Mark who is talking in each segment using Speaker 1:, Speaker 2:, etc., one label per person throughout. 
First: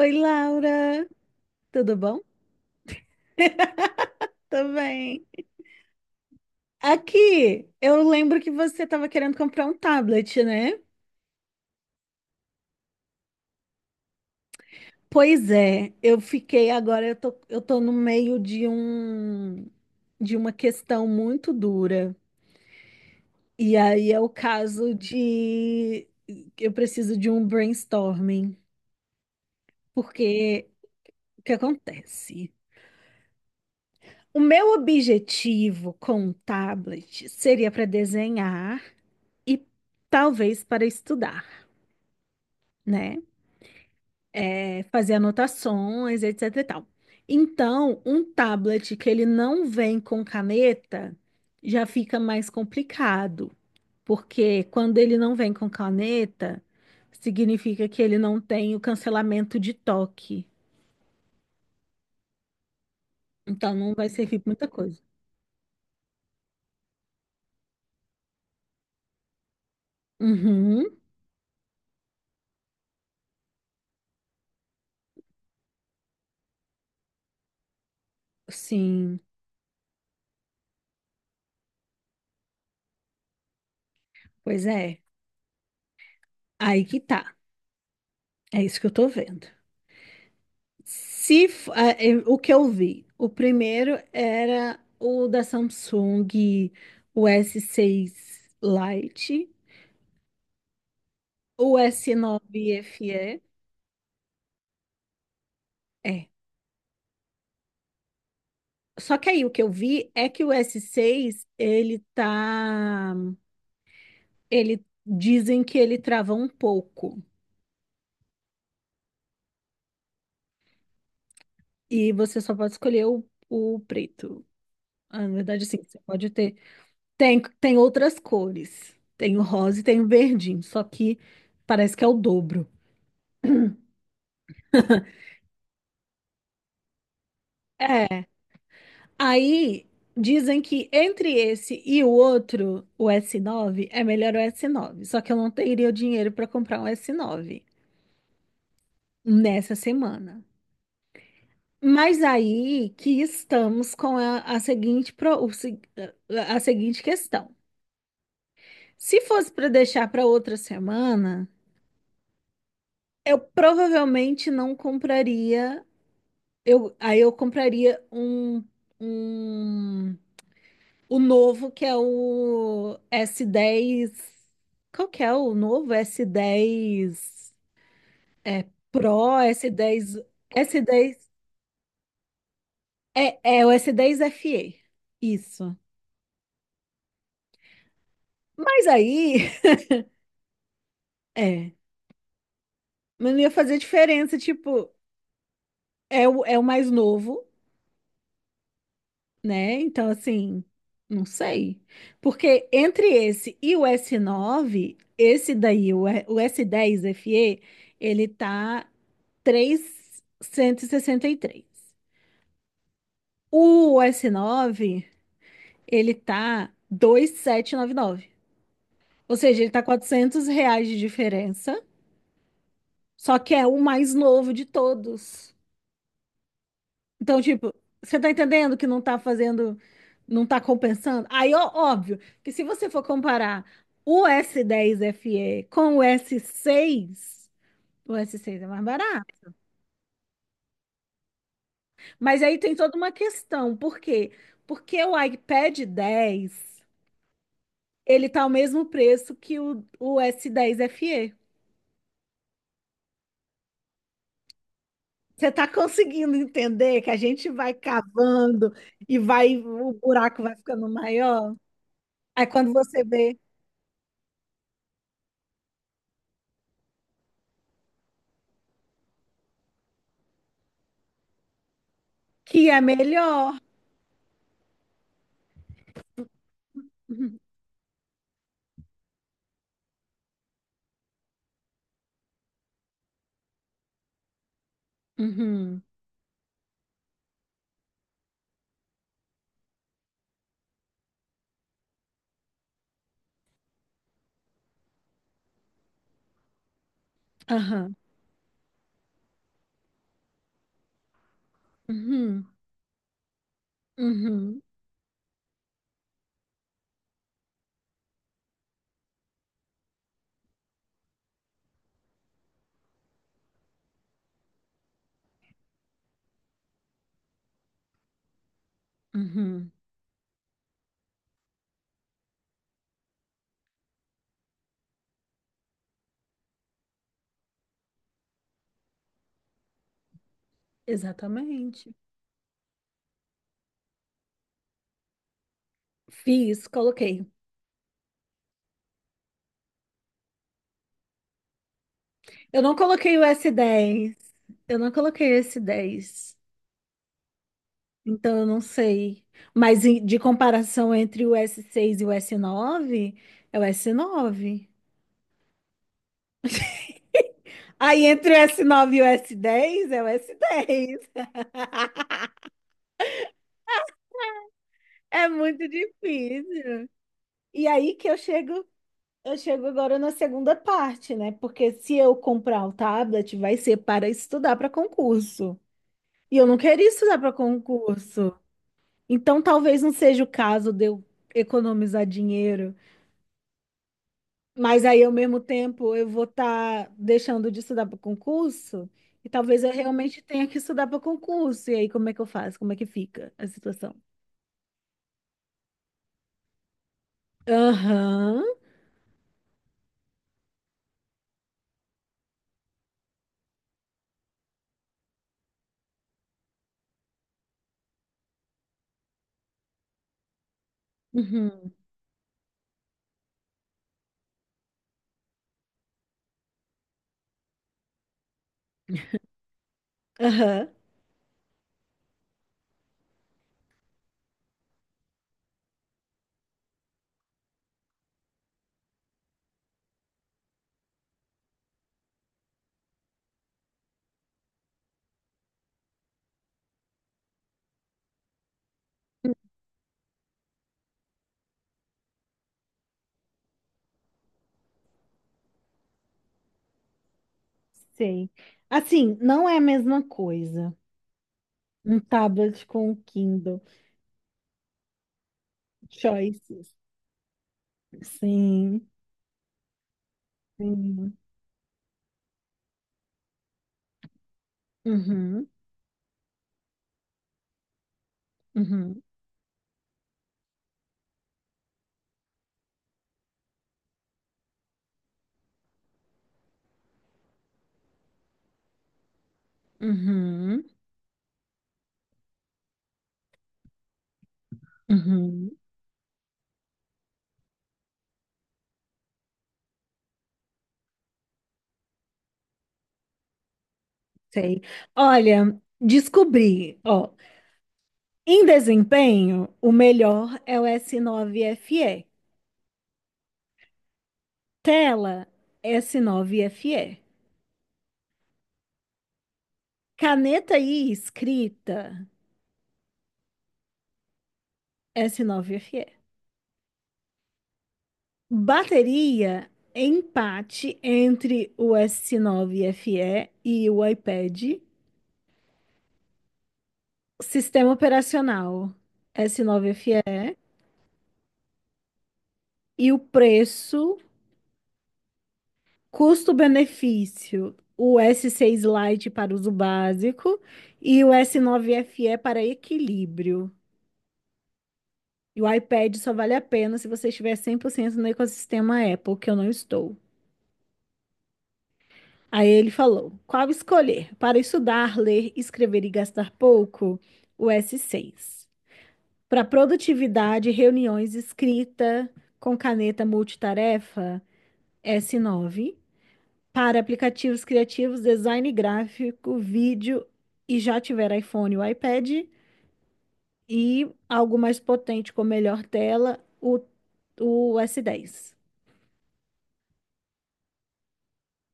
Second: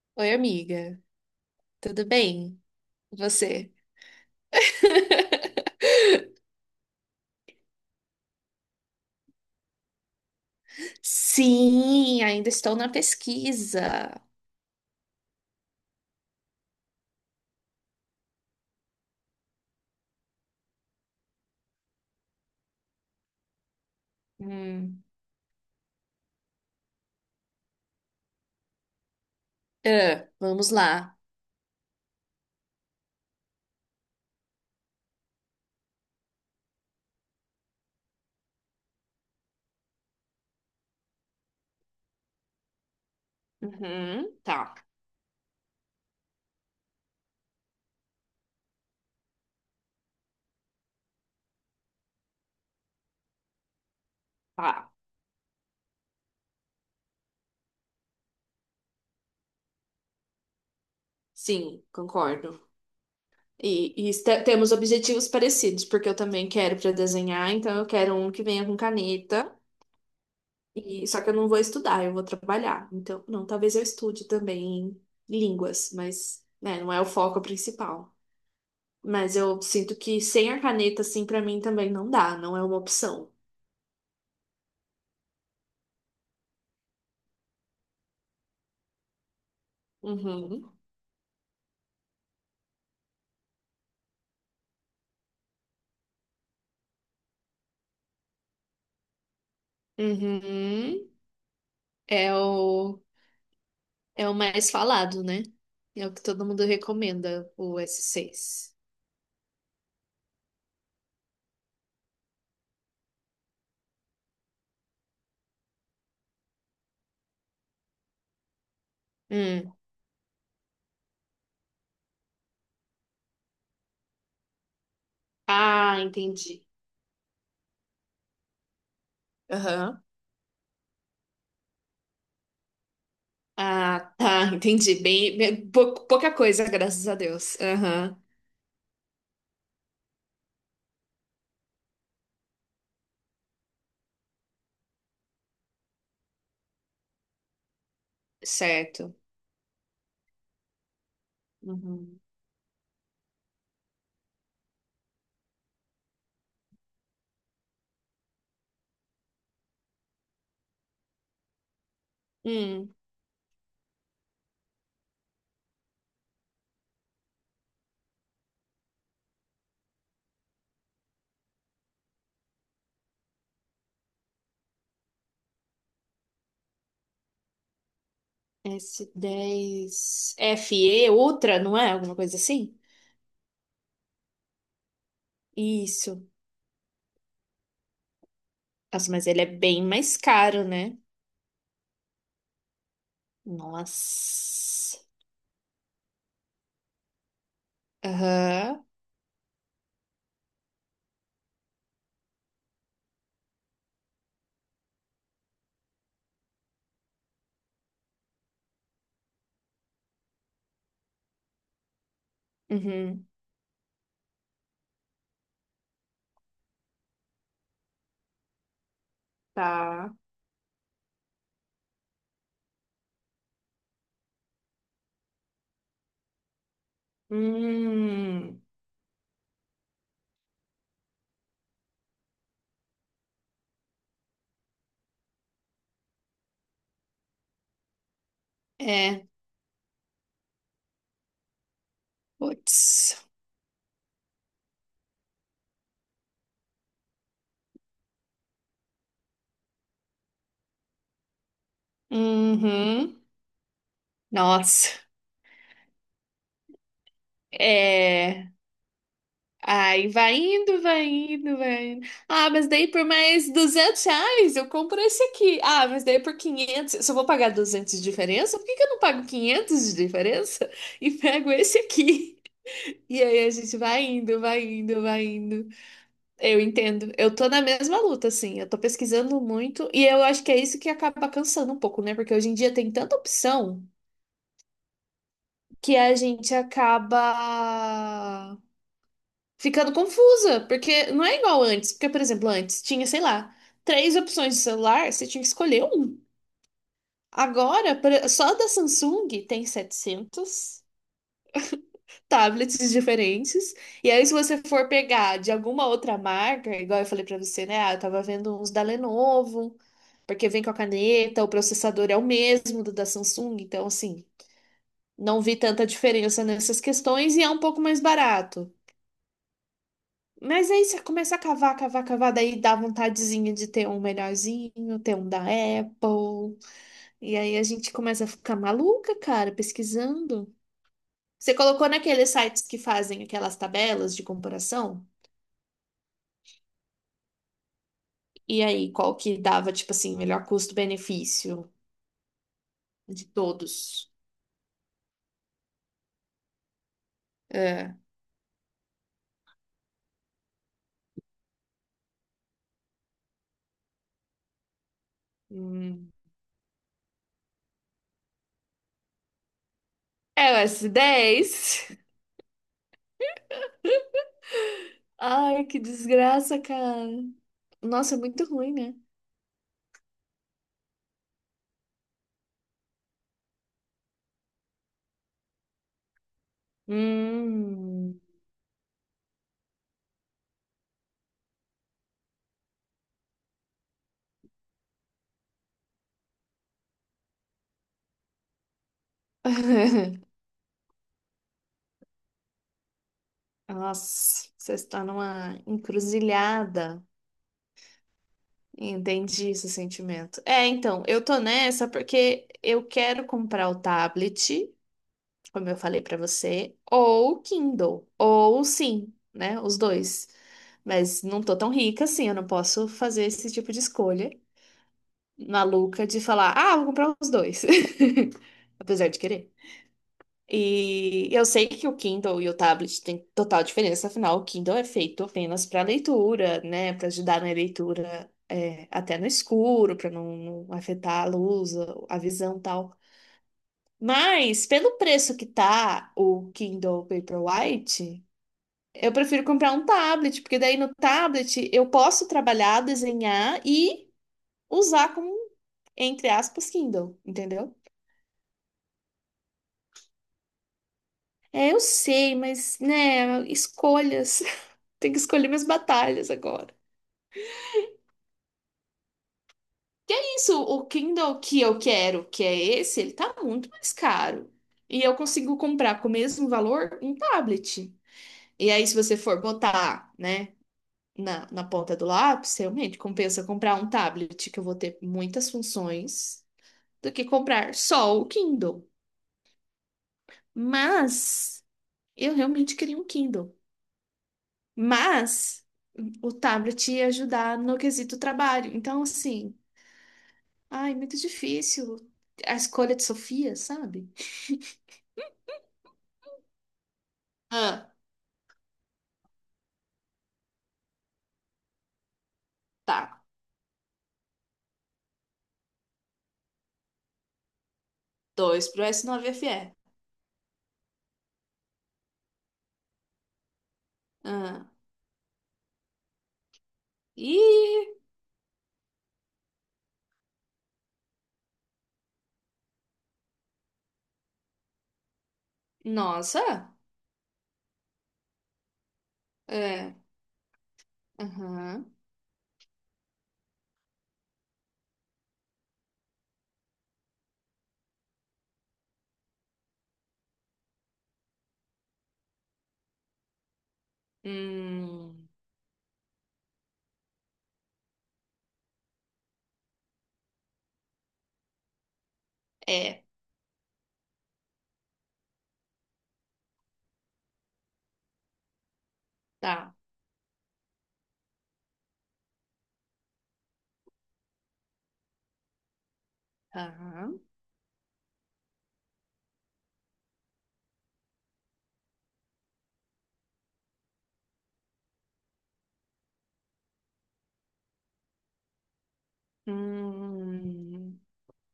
Speaker 1: Oi,
Speaker 2: Oi, amiga.
Speaker 1: Laura, tudo
Speaker 2: Tudo
Speaker 1: bom?
Speaker 2: bem? E você?
Speaker 1: Tô bem. Aqui, eu lembro que você estava querendo comprar um tablet, né?
Speaker 2: Sim, ainda estou na pesquisa.
Speaker 1: Pois é, eu fiquei agora, eu tô no meio de uma questão muito dura. E aí é o caso
Speaker 2: Hum.
Speaker 1: de eu preciso de um brainstorming,
Speaker 2: Ah,
Speaker 1: porque
Speaker 2: vamos lá.
Speaker 1: o que acontece? O meu objetivo com o tablet seria para desenhar e talvez para estudar, né?
Speaker 2: Uhum, tá,
Speaker 1: Fazer anotações, etc e tal. Então, um tablet que ele não vem com caneta já fica mais complicado, porque
Speaker 2: tá.
Speaker 1: quando ele não vem com caneta, significa que ele não tem o cancelamento de toque.
Speaker 2: Sim, concordo.
Speaker 1: Então,
Speaker 2: E,
Speaker 1: não vai
Speaker 2: e
Speaker 1: servir
Speaker 2: este-
Speaker 1: pra muita
Speaker 2: temos
Speaker 1: coisa.
Speaker 2: objetivos parecidos, porque eu também quero para desenhar, então eu quero um que venha com caneta.
Speaker 1: Uhum,
Speaker 2: E só que eu não vou estudar, eu vou trabalhar. Então, não, talvez eu estude também línguas, mas né, não é o foco principal.
Speaker 1: sim,
Speaker 2: Mas eu sinto que sem a caneta, assim, pra mim também não dá, não é uma opção.
Speaker 1: pois é. Aí que tá. É isso que eu tô vendo.
Speaker 2: Uhum.
Speaker 1: Se, f- ah, eh, O que eu vi, o primeiro era o da Samsung, o S6 Lite,
Speaker 2: Uhum.
Speaker 1: o
Speaker 2: É
Speaker 1: S9
Speaker 2: o,
Speaker 1: FE,
Speaker 2: é o mais falado, né? É o que
Speaker 1: é.
Speaker 2: todo mundo recomenda, o S6.
Speaker 1: Só que aí o que eu vi é que o S6, ele dizem que ele trava um pouco
Speaker 2: Hum.
Speaker 1: e você só pode escolher o preto. Ah, na verdade, sim, você
Speaker 2: Ah,
Speaker 1: pode ter.
Speaker 2: entendi.
Speaker 1: Tem outras cores. Tem o rosa e tem
Speaker 2: Aham.
Speaker 1: o verdinho, só que parece que é o dobro.
Speaker 2: Ah, tá, entendi. Pouca coisa, graças a Deus. Aham.
Speaker 1: É. Aí dizem que entre esse e o outro, o S9, é melhor o S9. Só que eu não teria o dinheiro para comprar um S9
Speaker 2: Certo.
Speaker 1: nessa semana.
Speaker 2: Uhum.
Speaker 1: Mas aí que estamos com a seguinte questão. Se fosse para deixar para outra semana,
Speaker 2: Hum.
Speaker 1: eu provavelmente não compraria. Eu compraria um, um O novo, que é o S10. Qual que é o novo? S10. É Pro, S10.
Speaker 2: S10. FE,
Speaker 1: S10.
Speaker 2: Ultra, não é? Alguma coisa assim?
Speaker 1: É o S10 FE. Isso.
Speaker 2: Isso.
Speaker 1: Mas
Speaker 2: Nossa, mas ele é
Speaker 1: aí.
Speaker 2: bem mais caro, né?
Speaker 1: É. Mas não ia fazer diferença. Tipo,
Speaker 2: Nossa.
Speaker 1: é o mais novo,
Speaker 2: Aham.
Speaker 1: né? Então, assim. Não sei. Porque entre esse e o S9, esse daí, o S10 FE, ele tá três cento e sessenta e três.
Speaker 2: Uhum.
Speaker 1: O s nove ele tá 2.799. Ou seja, ele tá
Speaker 2: Tá.
Speaker 1: 400 reais de diferença, só que é o mais novo de todos. Então, tipo, você tá
Speaker 2: Hum.
Speaker 1: entendendo que não tá compensando? Aí, ó, óbvio, que se você for comparar o S10 FE com o s seis é mais
Speaker 2: É.
Speaker 1: barato. Mas aí tem toda uma
Speaker 2: Putz.
Speaker 1: questão, por quê? Porque o iPad 10 ele tá ao mesmo preço que o S10 FE.
Speaker 2: Uhum. Nossa.
Speaker 1: Você tá conseguindo entender que a gente vai
Speaker 2: É.
Speaker 1: cavando e o
Speaker 2: Ai, vai
Speaker 1: buraco vai
Speaker 2: indo,
Speaker 1: ficando
Speaker 2: vai
Speaker 1: maior?
Speaker 2: indo, vai indo.
Speaker 1: Aí
Speaker 2: Ah, mas
Speaker 1: quando
Speaker 2: daí
Speaker 1: você
Speaker 2: por
Speaker 1: vê
Speaker 2: mais R$ 200 eu compro esse aqui. Ah, mas daí por 500. Se eu vou pagar 200 de diferença, por que que eu não pago 500 de diferença e pego esse aqui?
Speaker 1: que é
Speaker 2: E
Speaker 1: melhor.
Speaker 2: aí a gente vai indo, vai indo, vai indo. Eu entendo. Eu
Speaker 1: Uhum,
Speaker 2: tô na mesma luta, assim. Eu tô pesquisando muito e eu acho que é isso que acaba cansando um pouco, né? Porque hoje em dia tem tanta opção
Speaker 1: uhum,
Speaker 2: que a gente acaba ficando confusa, porque não é igual antes. Porque, por exemplo, antes tinha, sei lá, três opções de celular, você tinha que escolher um. Agora,
Speaker 1: aham,
Speaker 2: por- só da Samsung tem 700
Speaker 1: uhum,
Speaker 2: tablets diferentes. E aí, se você
Speaker 1: uhum,
Speaker 2: for pegar de alguma outra marca, igual eu falei pra você, né? Ah, eu tava vendo uns da Lenovo. Porque vem com a caneta, o processador é o mesmo do da Samsung, então assim, não vi tanta diferença nessas questões e é um pouco mais barato.
Speaker 1: uhum.
Speaker 2: Mas aí você começa a cavar, cavar, cavar, daí dá vontadezinha de ter um melhorzinho, ter um da Apple. E aí a gente começa a ficar maluca, cara, pesquisando. Você colocou
Speaker 1: Exatamente.
Speaker 2: naqueles sites que fazem aquelas tabelas de comparação?
Speaker 1: Fiz, coloquei.
Speaker 2: E aí, qual que dava, tipo assim, melhor custo-benefício
Speaker 1: Eu não coloquei o
Speaker 2: de todos?
Speaker 1: S10. Eu não coloquei o S10.
Speaker 2: É.
Speaker 1: Então, eu não sei. Mas de comparação entre o s seis e o s nove, é o s nove.
Speaker 2: Hum.
Speaker 1: Aí entre o s nove e o s dez, é o s
Speaker 2: É o
Speaker 1: dez.
Speaker 2: S10.
Speaker 1: É
Speaker 2: Ai,
Speaker 1: muito
Speaker 2: que desgraça,
Speaker 1: difícil.
Speaker 2: cara.
Speaker 1: E aí que
Speaker 2: Nossa, é muito ruim, né?
Speaker 1: eu chego agora na segunda parte, né? Porque se eu comprar o tablet, vai ser para estudar para concurso. E eu não queria estudar para
Speaker 2: Hum.
Speaker 1: concurso. Então, talvez não seja o caso de eu economizar dinheiro. Mas aí, ao mesmo tempo, eu vou estar deixando de estudar para concurso e talvez eu realmente tenha que estudar para concurso. E aí, como é que eu faço? Como é que fica a situação?
Speaker 2: Nossa, você está numa encruzilhada.
Speaker 1: Aham,
Speaker 2: Entendi esse sentimento. É, então, eu tô nessa porque eu quero comprar o tablet, como eu falei pra você, ou o Kindle, ou sim, né? Os dois. Mas não tô tão
Speaker 1: uhum,
Speaker 2: rica assim, eu não posso fazer esse tipo de escolha maluca de falar, ah, vou comprar os dois. Apesar de querer.
Speaker 1: aham,
Speaker 2: E eu sei que o Kindle e o tablet têm total diferença, afinal, o Kindle é feito apenas para leitura, né? Para ajudar na leitura é, até no escuro, para não afetar a luz, a visão e tal. Mas, pelo preço que tá o Kindle Paperwhite, eu prefiro comprar um tablet, porque daí no tablet eu posso trabalhar, desenhar e usar como, entre aspas, Kindle, entendeu?
Speaker 1: sei. Assim, não é a mesma coisa.
Speaker 2: É, eu
Speaker 1: Um
Speaker 2: sei,
Speaker 1: tablet
Speaker 2: mas,
Speaker 1: com um
Speaker 2: né,
Speaker 1: Kindle.
Speaker 2: escolhas. Tem que escolher minhas batalhas
Speaker 1: Choices.
Speaker 2: agora.
Speaker 1: Sim,
Speaker 2: Isso, o
Speaker 1: sim.
Speaker 2: Kindle que eu quero, que é esse, ele tá muito mais caro. E eu
Speaker 1: Uhum,
Speaker 2: consigo comprar com o mesmo valor um tablet. E aí, se
Speaker 1: uhum,
Speaker 2: você for botar, né, na ponta do lápis, realmente compensa comprar um tablet que eu vou ter muitas funções do que comprar só o Kindle.
Speaker 1: uhum,
Speaker 2: Mas eu realmente queria um Kindle.
Speaker 1: uhum,
Speaker 2: Mas o tablet ia ajudar no quesito trabalho. Então, assim. Ai, muito difícil. A escolha de Sofia, sabe?
Speaker 1: sei. Olha, descobri, ó,
Speaker 2: Ah,
Speaker 1: em desempenho, o melhor é o S9FE.
Speaker 2: tá.
Speaker 1: Tela, S9FE.
Speaker 2: Dois pro s nove F fe
Speaker 1: Caneta e escrita,
Speaker 2: Ah,
Speaker 1: S9FE.
Speaker 2: e...
Speaker 1: Bateria, empate entre o S9FE e o iPad.
Speaker 2: Nossa.
Speaker 1: Sistema operacional,
Speaker 2: É.
Speaker 1: S9FE. E
Speaker 2: Aham.
Speaker 1: E o preço, custo-benefício, o S6 Lite para uso básico e o S9FE para equilíbrio.
Speaker 2: Hum,
Speaker 1: E o iPad só vale a pena se você estiver 100% no ecossistema Apple, que eu não estou. Aí ele
Speaker 2: é.
Speaker 1: falou: qual escolher? Para estudar, ler, escrever e gastar pouco, o S6. Para
Speaker 2: Tá.
Speaker 1: produtividade, reuniões, escrita com caneta multitarefa, S9. Para
Speaker 2: Aham.
Speaker 1: aplicativos criativos, design gráfico, vídeo e já tiver iPhone ou iPad. E algo mais potente com melhor tela, o S10.
Speaker 2: Hum,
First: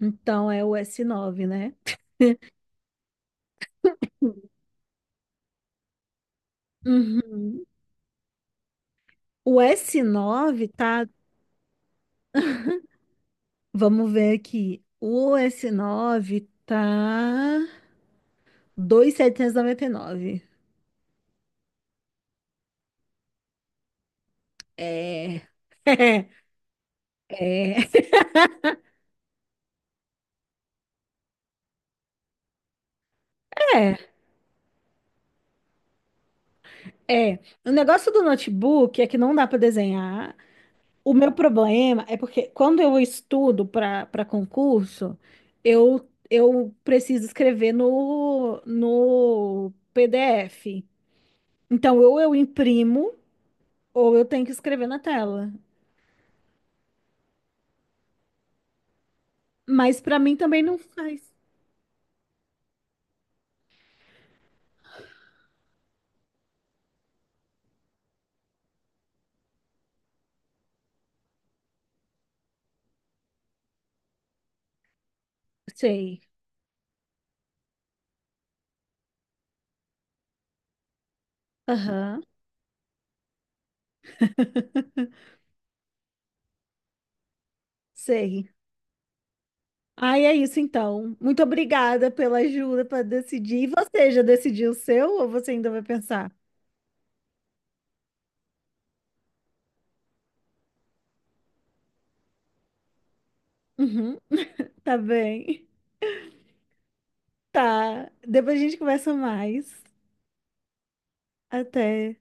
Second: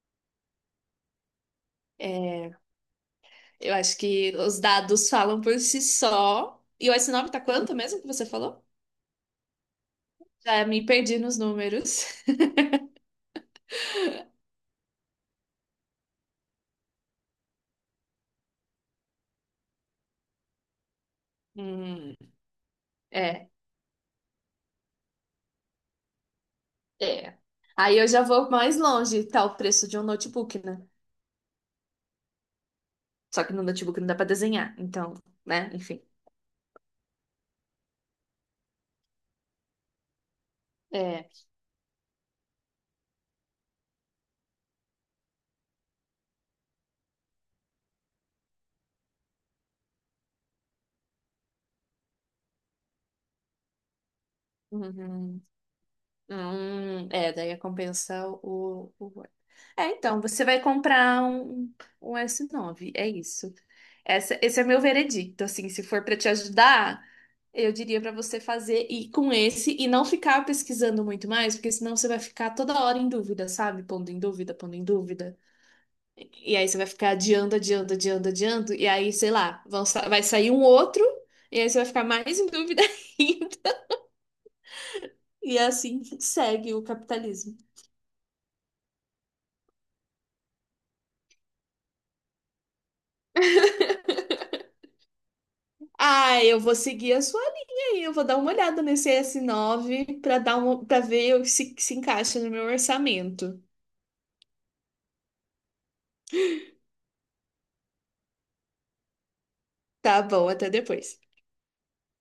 Speaker 1: Então é o s nove, né?
Speaker 2: é. Eu acho que os dados falam por si só. E o S9 tá
Speaker 1: Uhum.
Speaker 2: quanto mesmo que você falou?
Speaker 1: O s
Speaker 2: Já
Speaker 1: nove
Speaker 2: me
Speaker 1: tá.
Speaker 2: perdi nos números.
Speaker 1: Vamos ver aqui. O s nove tá 2.799.
Speaker 2: Hum, é.
Speaker 1: É.
Speaker 2: É.
Speaker 1: É.
Speaker 2: Aí eu já vou mais longe. Tá o preço de um notebook, né? Só que no notebook não
Speaker 1: É.
Speaker 2: dá pra desenhar, então, né? Enfim.
Speaker 1: É. O negócio do notebook é que não dá para desenhar. O
Speaker 2: É.
Speaker 1: meu problema é porque quando eu estudo para concurso, eu preciso escrever no PDF. Então, ou eu imprimo. Ou eu tenho que escrever na
Speaker 2: Uhum.
Speaker 1: tela.
Speaker 2: É, daí compensa o Word. É,
Speaker 1: Mas pra
Speaker 2: então,
Speaker 1: mim
Speaker 2: você vai
Speaker 1: também não faz.
Speaker 2: comprar um S9 é isso. Esse é meu veredicto, assim, se for para te ajudar, eu diria para você fazer e com esse e não ficar pesquisando muito mais, porque senão você vai ficar toda hora em dúvida, sabe? Pondo em dúvida, pondo em dúvida.
Speaker 1: Sei.
Speaker 2: E aí você vai ficar adiando, adiando, adiando, adiando. E aí, sei lá, vai sair um outro. E aí você vai ficar
Speaker 1: Aham,
Speaker 2: mais em dúvida ainda. E é assim segue o capitalismo.
Speaker 1: sei. Ai, é isso então. Muito obrigada pela ajuda para decidir. E você já decidiu o seu ou você ainda vai pensar?
Speaker 2: Ah, eu vou seguir a sua linha aí. Eu vou dar uma olhada nesse S9 para dar uma, para ver se se encaixa no meu orçamento.
Speaker 1: Uhum, tá bem. Tá. Depois a gente conversa mais.
Speaker 2: Tá bom, até depois.
Speaker 1: Até.